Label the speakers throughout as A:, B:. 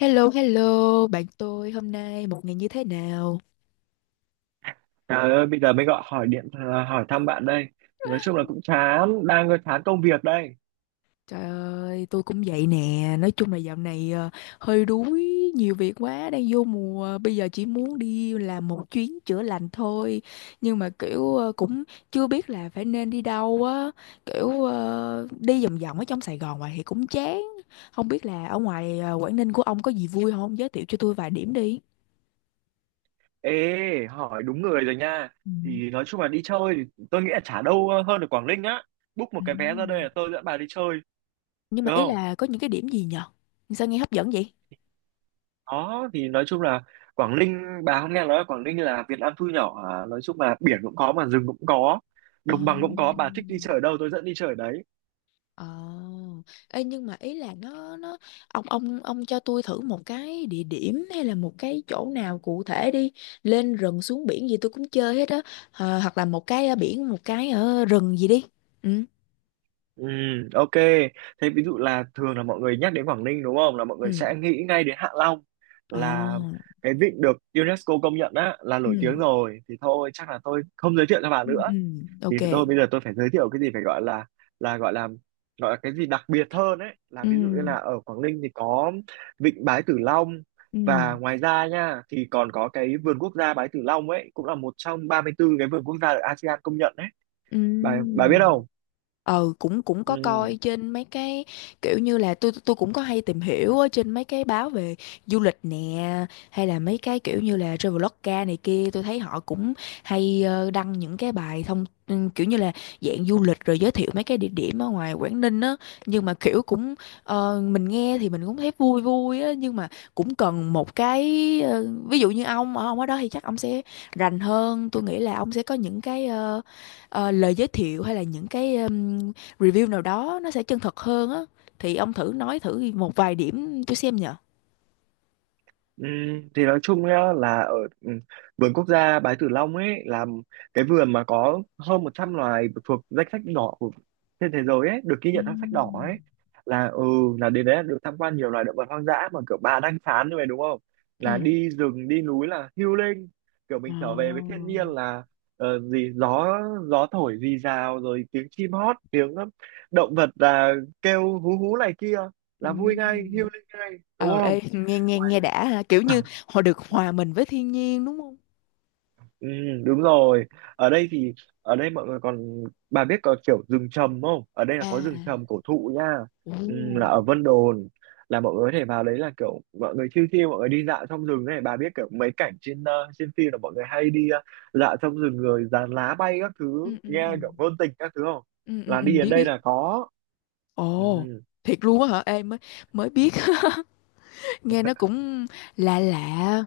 A: Hello, hello, bạn tôi hôm nay một ngày như thế nào?
B: Trời ơi, bây giờ mới gọi hỏi điện à, hỏi thăm bạn đây. Nói chung là cũng chán, đang chán công việc đây.
A: Trời ơi, tôi cũng vậy nè. Nói chung là dạo này hơi đuối, nhiều việc quá, đang vô mùa. Bây giờ chỉ muốn đi làm một chuyến chữa lành thôi. Nhưng mà kiểu cũng chưa biết là phải nên đi đâu á. Kiểu đi vòng vòng ở trong Sài Gòn hoài thì cũng chán. Không biết là ở ngoài Quảng Ninh của ông có gì vui không? Giới thiệu cho tôi vài điểm đi.
B: Ê, hỏi đúng người rồi nha.
A: Ừ.
B: Thì nói chung là đi chơi thì tôi nghĩ là chả đâu hơn ở Quảng Ninh á. Book một
A: Ừ.
B: cái vé ra đây là tôi dẫn bà đi chơi,
A: Nhưng mà
B: được
A: ý
B: không?
A: là có những cái điểm gì nhờ? Sao nghe hấp dẫn vậy?
B: Đó, thì nói chung là Quảng Ninh, bà không nghe nói là Quảng Ninh là Việt Nam thu nhỏ à? Nói chung là biển cũng có mà rừng cũng có,
A: Ờ.
B: đồng bằng cũng có, bà thích đi chơi ở đâu tôi dẫn đi chơi ở đấy.
A: Ờ. Ê, nhưng mà ý là nó ông cho tôi thử một cái địa điểm hay là một cái chỗ nào cụ thể đi, lên rừng xuống biển gì tôi cũng chơi hết á. Ờ, hoặc là một cái ở biển, một cái ở rừng gì đi. Ừ.
B: Ừ, ok. Thế ví dụ là thường là mọi người nhắc đến Quảng Ninh đúng không? Là mọi người
A: Ừ.
B: sẽ nghĩ ngay đến Hạ Long
A: Ờ.
B: là cái vịnh được UNESCO công nhận á là nổi tiếng
A: Ừ.
B: rồi. Thì thôi chắc là tôi không giới thiệu cho bà
A: Ừ. Ừ.
B: nữa. Thì
A: Ok.
B: tôi bây giờ tôi phải giới thiệu cái gì phải gọi là là gọi là cái gì đặc biệt hơn ấy. Là
A: Ừ.
B: ví dụ như là ở Quảng Ninh thì có vịnh Bái Tử Long
A: Ừ.
B: và ngoài ra nha thì còn có cái vườn quốc gia Bái Tử Long ấy cũng là một trong 34 cái vườn quốc gia được ASEAN công nhận ấy.
A: Ừ.
B: Bà biết không?
A: Ờ, cũng cũng có
B: Ừ.
A: coi trên mấy cái kiểu như là tôi cũng có hay tìm hiểu ở trên mấy cái báo về du lịch nè, hay là mấy cái kiểu như là Traveloka này kia, tôi thấy họ cũng hay đăng những cái bài thông kiểu như là dạng du lịch rồi giới thiệu mấy cái địa điểm ở ngoài Quảng Ninh á. Nhưng mà kiểu cũng mình nghe thì mình cũng thấy vui vui á, nhưng mà cũng cần một cái ví dụ như ông ở đó thì chắc ông sẽ rành hơn. Tôi nghĩ là ông sẽ có những cái lời giới thiệu hay là những cái review nào đó nó sẽ chân thật hơn á, thì ông thử nói thử một vài điểm tôi xem nhờ.
B: Ừ, thì nói chung nhá là ở ừ, vườn quốc gia Bái Tử Long ấy là cái vườn mà có hơn 100 loài thuộc danh sách đỏ của trên thế giới ấy, được ghi nhận trong sách đỏ ấy là là đến đấy là được tham quan nhiều loài động vật hoang dã, mà kiểu bà đang phán như vậy đúng không, là
A: Ừ.
B: đi rừng đi núi là healing, kiểu
A: Ờ.
B: mình trở về với thiên nhiên là ờ, gì gió gió thổi rì rào, rồi tiếng chim hót, tiếng động vật là kêu hú hú này kia,
A: Ừ.
B: là vui ngay, healing ngay, đúng
A: Ờ, ê,
B: không?
A: nghe nghe
B: Ngoài-
A: nghe đã ha, kiểu như họ được hòa mình với thiên nhiên đúng không?
B: Ừ, đúng rồi. Ở đây thì ở đây mọi người còn, bà biết có kiểu rừng trầm không? Ở đây là
A: À.
B: có
A: À.
B: rừng trầm cổ thụ nha.
A: Ồ.
B: Ừ, là ở Vân Đồn là mọi người có thể vào đấy, là kiểu mọi người chill chill, mọi người đi dạo trong rừng này, bà biết kiểu mấy cảnh trên trên phim là mọi người hay đi dạo trong rừng rồi dàn lá bay các thứ,
A: Ừ, ừ, ừ.
B: nghe kiểu ngôn tình các thứ không?
A: Ừ, ừ,
B: Là
A: ừ,
B: đi đến
A: biết
B: đây
A: biết.
B: là có. Ừ.
A: Ồ, thiệt luôn á hả? Em mới mới biết. Nghe nó cũng lạ lạ,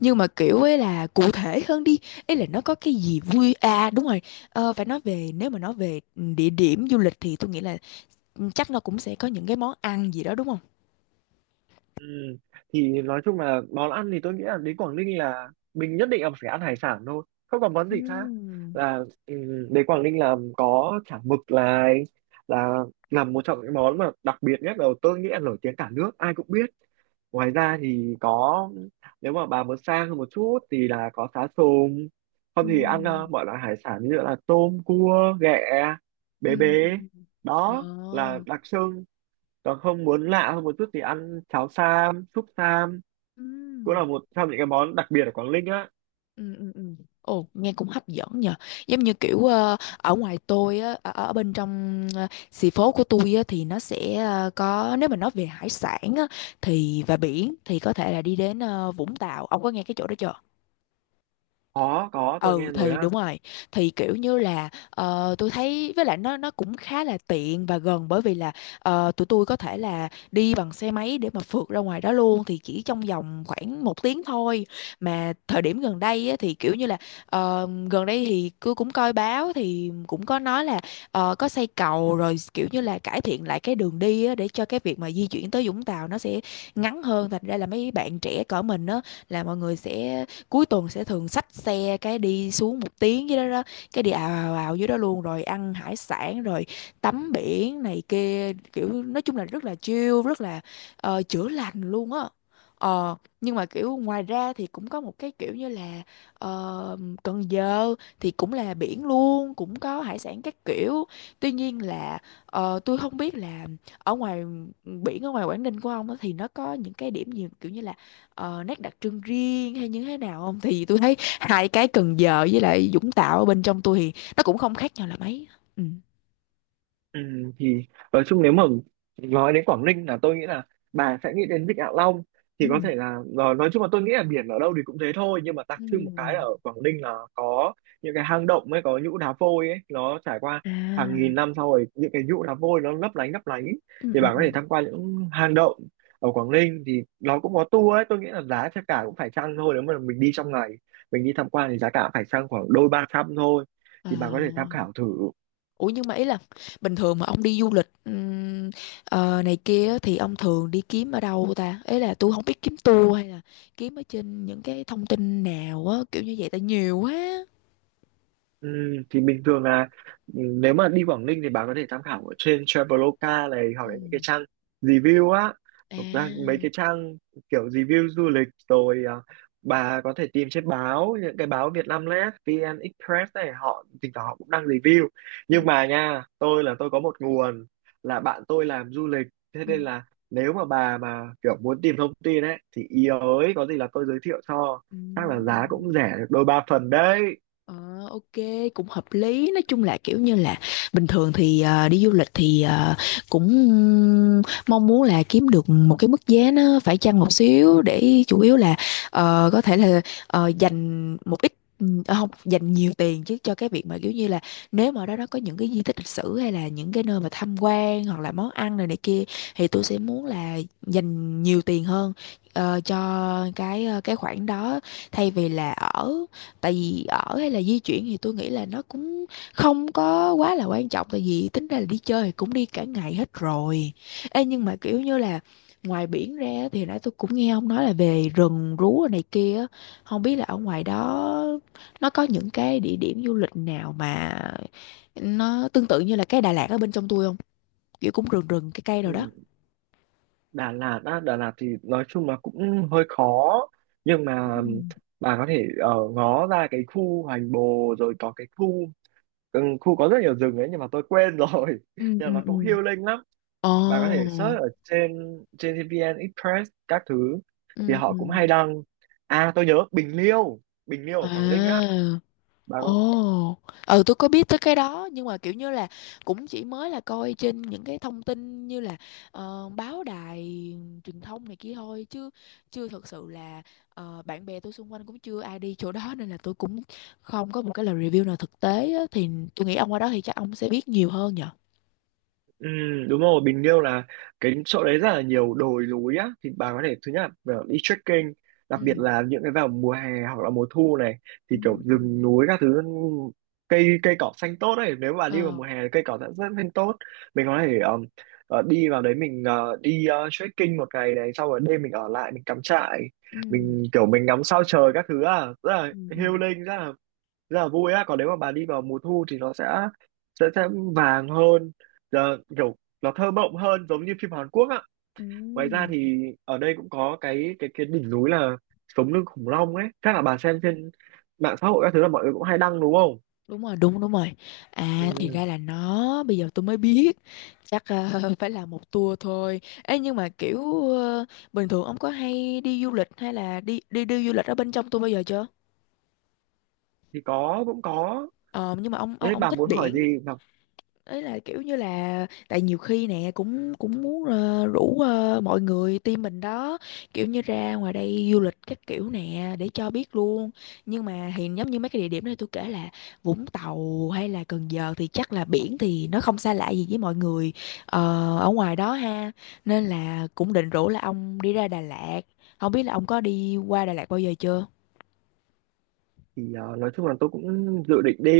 A: nhưng mà kiểu ấy là cụ thể hơn đi, ấy là nó có cái gì vui à, đúng rồi. Ờ, phải nói về, nếu mà nói về địa điểm du lịch thì tôi nghĩ là chắc nó cũng sẽ có những cái món ăn gì đó, đúng không?
B: Ừ. Thì nói chung là món ăn thì tôi nghĩ là đến Quảng Ninh là mình nhất định là phải ăn hải sản thôi, không còn món gì khác,
A: Ừm.
B: là ừ, đến Quảng Ninh là có chả mực, là là một trong những món mà đặc biệt nhất, là tôi nghĩ là nổi tiếng cả nước ai cũng biết. Ngoài ra thì có, nếu mà bà muốn sang hơn một chút thì là có cá sùng, không thì ăn
A: Ừm.
B: mọi loại hải sản như là tôm cua ghẹ
A: Ừ,
B: bế bế,
A: ừ, ừ.
B: đó là
A: Ồ.
B: đặc trưng. Còn không muốn lạ hơn một chút thì ăn cháo sam, súp sam, cũng
A: Ừm.
B: là một trong những cái món đặc biệt ở Quảng Ninh á.
A: Ừ, ừ, ừ. Ồ, nghe cũng hấp dẫn nhờ. Giống như kiểu ở ngoài tôi á, ở bên trong xì phố của tôi á, thì nó sẽ có, nếu mà nói về hải sản á, thì và biển thì có thể là đi đến Vũng Tàu. Ông có nghe cái chỗ đó chưa?
B: Có, tôi
A: Ừ,
B: nghe rồi
A: thì
B: á.
A: đúng rồi, thì kiểu như là tôi thấy với lại nó cũng khá là tiện và gần, bởi vì là tụi tôi có thể là đi bằng xe máy để mà phượt ra ngoài đó luôn, thì chỉ trong vòng khoảng một tiếng thôi. Mà thời điểm gần đây á, thì kiểu như là gần đây thì tôi cũng coi báo thì cũng có nói là có xây cầu rồi, kiểu như là cải thiện lại cái đường đi á, để cho cái việc mà di chuyển tới Vũng Tàu nó sẽ ngắn hơn. Thành ra là mấy bạn trẻ cỡ mình á, là mọi người sẽ cuối tuần sẽ thường xách xe cái đi xuống một tiếng dưới đó đó, cái đi ào ào ào dưới đó luôn, rồi ăn hải sản rồi tắm biển này kia. Kiểu nói chung là rất là chill, rất là chữa lành luôn á. Ờ, nhưng mà kiểu ngoài ra thì cũng có một cái kiểu như là ờ, Cần Giờ thì cũng là biển luôn, cũng có hải sản các kiểu. Tuy nhiên là tôi không biết là ở ngoài biển ở ngoài Quảng Ninh của ông á thì nó có những cái điểm gì kiểu như là nét đặc trưng riêng hay như thế nào không? Thì tôi thấy hai cái Cần Giờ với lại Vũng Tàu ở bên trong tôi thì nó cũng không khác nhau là mấy. Ừ.
B: Ừ, thì nói chung nếu mà nói đến Quảng Ninh là tôi nghĩ là bà sẽ nghĩ đến Vịnh Hạ Long. Thì có
A: Ừ.
B: thể là nói chung là tôi nghĩ là biển ở đâu thì cũng thế thôi, nhưng mà đặc trưng một cái là
A: Ừ.
B: ở Quảng Ninh là có những cái hang động ấy, có nhũ đá vôi ấy, nó trải qua hàng nghìn
A: À.
B: năm sau, rồi những cái nhũ đá vôi nó lấp lánh lấp lánh,
A: Ừ,
B: thì
A: ừ,
B: bà có
A: ừ.
B: thể tham quan những hang động ở Quảng Ninh. Thì nó cũng có tour ấy, tôi nghĩ là giá sẽ cả cũng phải chăng thôi, nếu mà mình đi trong ngày, mình đi tham quan thì giá cả phải chăng, khoảng đôi ba trăm thôi,
A: À,
B: thì bà có thể tham khảo thử.
A: ủa, nhưng mà ý là bình thường mà ông đi du lịch này kia á, thì ông thường đi kiếm ở đâu ta? Ấy là tôi không biết kiếm tour hay là kiếm ở trên những cái thông tin nào á, kiểu như vậy tại nhiều quá.
B: Ừ, thì bình thường là nếu mà đi Quảng Ninh thì bà có thể tham khảo ở trên Traveloka này, hoặc
A: Ừ.
B: là những cái trang review á, hoặc là mấy
A: À.
B: cái trang kiểu review du lịch rồi à, bà có thể tìm trên báo, những cái báo Vietnamnet, VN Express này, họ thỉnh thoảng họ cũng đăng review.
A: Ừ.
B: Nhưng mà nha, tôi là tôi có một nguồn, là bạn tôi làm du lịch, thế
A: Ừ.
B: nên là nếu mà bà mà kiểu muốn tìm thông tin ấy thì ý ới, có gì là tôi giới thiệu cho,
A: Ừ.
B: chắc là giá cũng rẻ được đôi ba phần đấy.
A: Ờ, ok, cũng hợp lý. Nói chung là kiểu như là bình thường thì đi du lịch thì cũng mong muốn là kiếm được một cái mức giá nó phải chăng một xíu, để chủ yếu là có thể là dành một ít, không dành nhiều tiền chứ, cho cái việc mà kiểu như là nếu mà ở đó nó có những cái di tích lịch sử hay là những cái nơi mà tham quan hoặc là món ăn này này kia, thì tôi sẽ muốn là dành nhiều tiền hơn cho cái khoản đó, thay vì là ở. Tại vì ở hay là di chuyển thì tôi nghĩ là nó cũng không có quá là quan trọng, tại vì tính ra là đi chơi thì cũng đi cả ngày hết rồi. Ê, nhưng mà kiểu như là ngoài biển ra á, thì nãy tôi cũng nghe ông nói là về rừng rú rồi này kia á. Không biết là ở ngoài đó nó có những cái địa điểm du lịch nào mà nó tương tự như là cái Đà Lạt ở bên trong tôi không, kiểu cũng rừng rừng cây cây rồi đó.
B: Ừ. Đà Lạt á, Đà Lạt thì nói chung là cũng hơi khó, nhưng
A: Ừ.
B: mà bà có thể ở ngó ra cái khu Hoành Bồ, rồi có cái khu có rất nhiều rừng ấy, nhưng mà tôi quên rồi
A: Ừ.
B: nhưng mà
A: Ừ.
B: nó
A: Ừ.
B: cũng healing lắm.
A: Ồ.
B: Bà có thể search ở trên trên VN Express các thứ, thì
A: Ừ.
B: họ
A: Ừ.
B: cũng hay đăng. À, tôi nhớ Bình Liêu, Bình Liêu ở
A: À.
B: Quảng Ninh á, bà có.
A: Ồ, ừ, tôi có biết tới cái đó nhưng mà kiểu như là cũng chỉ mới là coi trên những cái thông tin như là báo đài truyền thông này kia thôi, chứ chưa thật sự là bạn bè tôi xung quanh cũng chưa ai đi chỗ đó, nên là tôi cũng không có một cái lời review nào thực tế á, thì tôi nghĩ ông qua đó thì chắc ông sẽ biết nhiều hơn nhở.
B: Ừ, đúng rồi, Bình Liêu là cái chỗ đấy rất là nhiều đồi núi á, thì bà có thể thứ nhất là đi trekking, đặc biệt
A: Ừ.
B: là những cái vào mùa hè hoặc là mùa thu này,
A: Ừ.
B: thì kiểu rừng núi các thứ, cây cây cỏ xanh tốt đấy, nếu bà đi vào
A: Ờ.
B: mùa hè thì cây cỏ đã rất xanh tốt. Mình có thể đi vào đấy, mình đi trekking một ngày này, sau rồi đêm mình ở lại, mình cắm trại,
A: Ừ,
B: mình kiểu mình ngắm sao trời các thứ, à rất là
A: ừ, ừ.
B: healing, rất là vui á. Còn nếu mà bà đi vào mùa thu thì nó sẽ vàng hơn, giờ kiểu nó thơ mộng hơn, giống như phim Hàn Quốc á.
A: Ừ.
B: Ngoài ra thì ở đây cũng có cái đỉnh núi là sống lưng khủng long ấy, chắc là bà xem trên mạng xã hội các thứ là mọi người cũng hay đăng đúng không.
A: Đúng rồi, đúng đúng rồi. À, thì
B: Ừ.
A: ra là nó, bây giờ tôi mới biết. Chắc phải là một tour thôi ấy. Nhưng mà kiểu bình thường ông có hay đi du lịch, hay là đi đi đi du lịch ở bên trong tôi bao giờ chưa?
B: Thì có, cũng có.
A: Ờ, nhưng mà ông ông
B: Thế
A: ông
B: bà
A: thích
B: muốn hỏi
A: biển.
B: gì mà?
A: Ấy là kiểu như là tại nhiều khi nè cũng cũng muốn rủ mọi người team mình đó, kiểu như ra ngoài đây du lịch các kiểu nè để cho biết luôn. Nhưng mà thì giống như mấy cái địa điểm này tôi kể là Vũng Tàu hay là Cần Giờ thì chắc là biển thì nó không xa lạ gì với mọi người ờ, ở ngoài đó ha. Nên là cũng định rủ là ông đi ra Đà Lạt, không biết là ông có đi qua Đà Lạt bao giờ chưa.
B: Thì nói chung là tôi cũng dự định đi,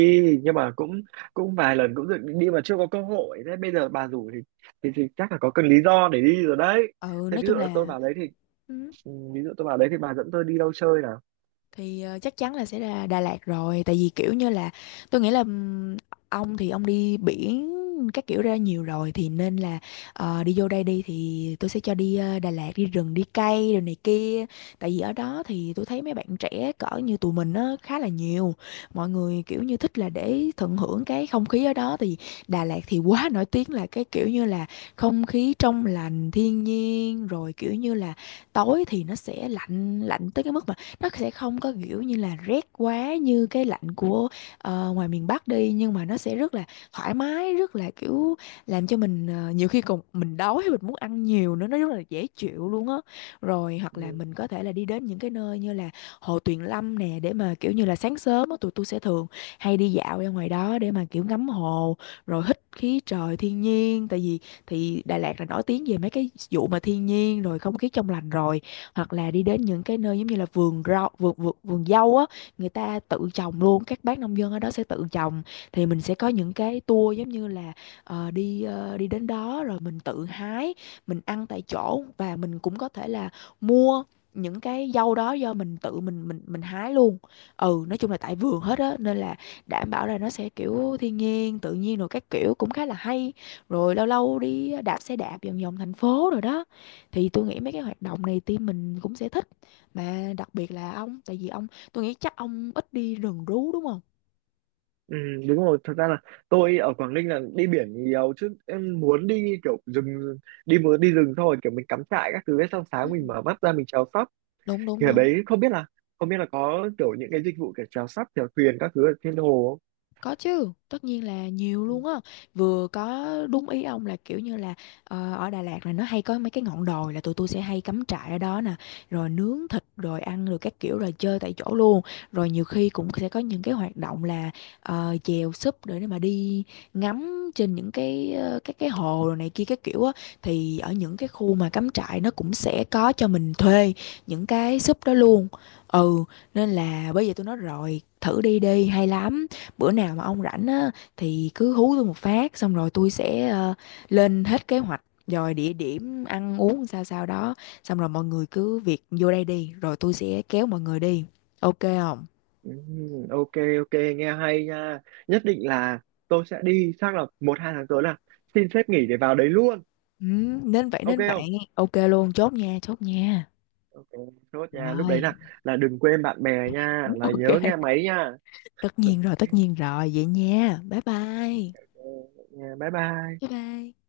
B: nhưng mà cũng cũng vài lần cũng dự định đi mà chưa có cơ hội, thế bây giờ bà rủ thì thì chắc là có cần lý do để đi rồi đấy.
A: Ừ,
B: Thế
A: nói
B: ví dụ
A: chung
B: là tôi
A: là
B: vào đấy thì ví dụ tôi bảo đấy thì bà dẫn tôi đi đâu chơi nào.
A: thì chắc chắn là sẽ ra Đà Lạt rồi, tại vì kiểu như là tôi nghĩ là ông thì ông đi biển các kiểu ra nhiều rồi, thì nên là đi vô đây đi thì tôi sẽ cho đi Đà Lạt, đi rừng đi cây rồi này kia. Tại vì ở đó thì tôi thấy mấy bạn trẻ cỡ như tụi mình nó khá là nhiều, mọi người kiểu như thích là để tận hưởng cái không khí ở đó. Thì Đà Lạt thì quá nổi tiếng là cái kiểu như là không khí trong lành thiên nhiên, rồi kiểu như là tối thì nó sẽ lạnh lạnh tới cái mức mà nó sẽ không có kiểu như là rét quá như cái lạnh của ngoài miền Bắc đi, nhưng mà nó sẽ rất là thoải mái, rất là kiểu làm cho mình nhiều khi còn mình đói hay mình muốn ăn nhiều nữa, nó rất là dễ chịu luôn á. Rồi hoặc là
B: Ừ,
A: mình có thể là đi đến những cái nơi như là Hồ Tuyền Lâm nè, để mà kiểu như là sáng sớm á tụi tôi sẽ thường hay đi dạo ra ngoài đó để mà kiểu ngắm hồ, rồi hít khí trời thiên nhiên. Tại vì thì Đà Lạt là nổi tiếng về mấy cái vụ mà thiên nhiên rồi không khí trong lành rồi. Hoặc là đi đến những cái nơi giống như là vườn rau, vườn vườn, vườn dâu á, người ta tự trồng luôn, các bác nông dân ở đó sẽ tự trồng. Thì mình sẽ có những cái tour giống như là đi đến đó rồi mình tự hái, mình ăn tại chỗ, và mình cũng có thể là mua những cái dâu đó do mình tự mình hái luôn. Ừ, nói chung là tại vườn hết á, nên là đảm bảo là nó sẽ kiểu thiên nhiên tự nhiên rồi các kiểu, cũng khá là hay. Rồi lâu lâu đi đạp xe đạp vòng vòng thành phố rồi đó, thì tôi nghĩ mấy cái hoạt động này team mình cũng sẽ thích, mà đặc biệt là ông, tại vì ông, tôi nghĩ chắc ông ít đi rừng rú đúng không?
B: ừ, đúng rồi, thật ra là tôi ở Quảng Ninh là đi biển nhiều, chứ em muốn đi rừng thôi, kiểu mình cắm trại các thứ ấy, xong
A: Ừ.
B: sáng mình mở mắt ra mình chèo sắp,
A: Đúng đúng
B: thì ở
A: đúng.
B: đấy không biết là có kiểu những cái dịch vụ kiểu chèo sắp chèo thuyền các thứ ở trên hồ không.
A: Có chứ, tất nhiên là nhiều luôn á. Vừa có đúng ý ông là kiểu như là ở Đà Lạt là nó hay có mấy cái ngọn đồi là tụi tôi sẽ hay cắm trại ở đó nè, rồi nướng thịt rồi ăn rồi các kiểu rồi chơi tại chỗ luôn. Rồi nhiều khi cũng sẽ có những cái hoạt động là chèo súp để mà đi ngắm trên những cái các cái hồ rồi này kia các kiểu á. Thì ở những cái khu mà cắm trại nó cũng sẽ có cho mình thuê những cái súp đó luôn. Ừ, nên là bây giờ tôi nói rồi, thử đi đi, hay lắm. Bữa nào mà ông rảnh á thì cứ hú tôi một phát, xong rồi tôi sẽ lên hết kế hoạch, rồi địa điểm ăn uống sao sao đó. Xong rồi mọi người cứ việc vô đây đi, rồi tôi sẽ kéo mọi người đi, ok không?
B: Ừ, ok, ok, nghe hay nha. Nhất định là tôi sẽ đi, chắc là một hai tháng tới là xin phép nghỉ để vào đấy luôn.
A: Ừ, nên vậy
B: Ok
A: nên vậy.
B: không?
A: Ok luôn, chốt nha, chốt nha.
B: Ok, chốt nha. Lúc đấy
A: Rồi.
B: là đừng quên bạn bè nha, là nhớ nghe
A: Ok,
B: máy nha.
A: tất nhiên rồi, tất nhiên rồi, vậy nha, bye bye.
B: Ok, nha. Bye
A: Bye
B: bye.
A: bye.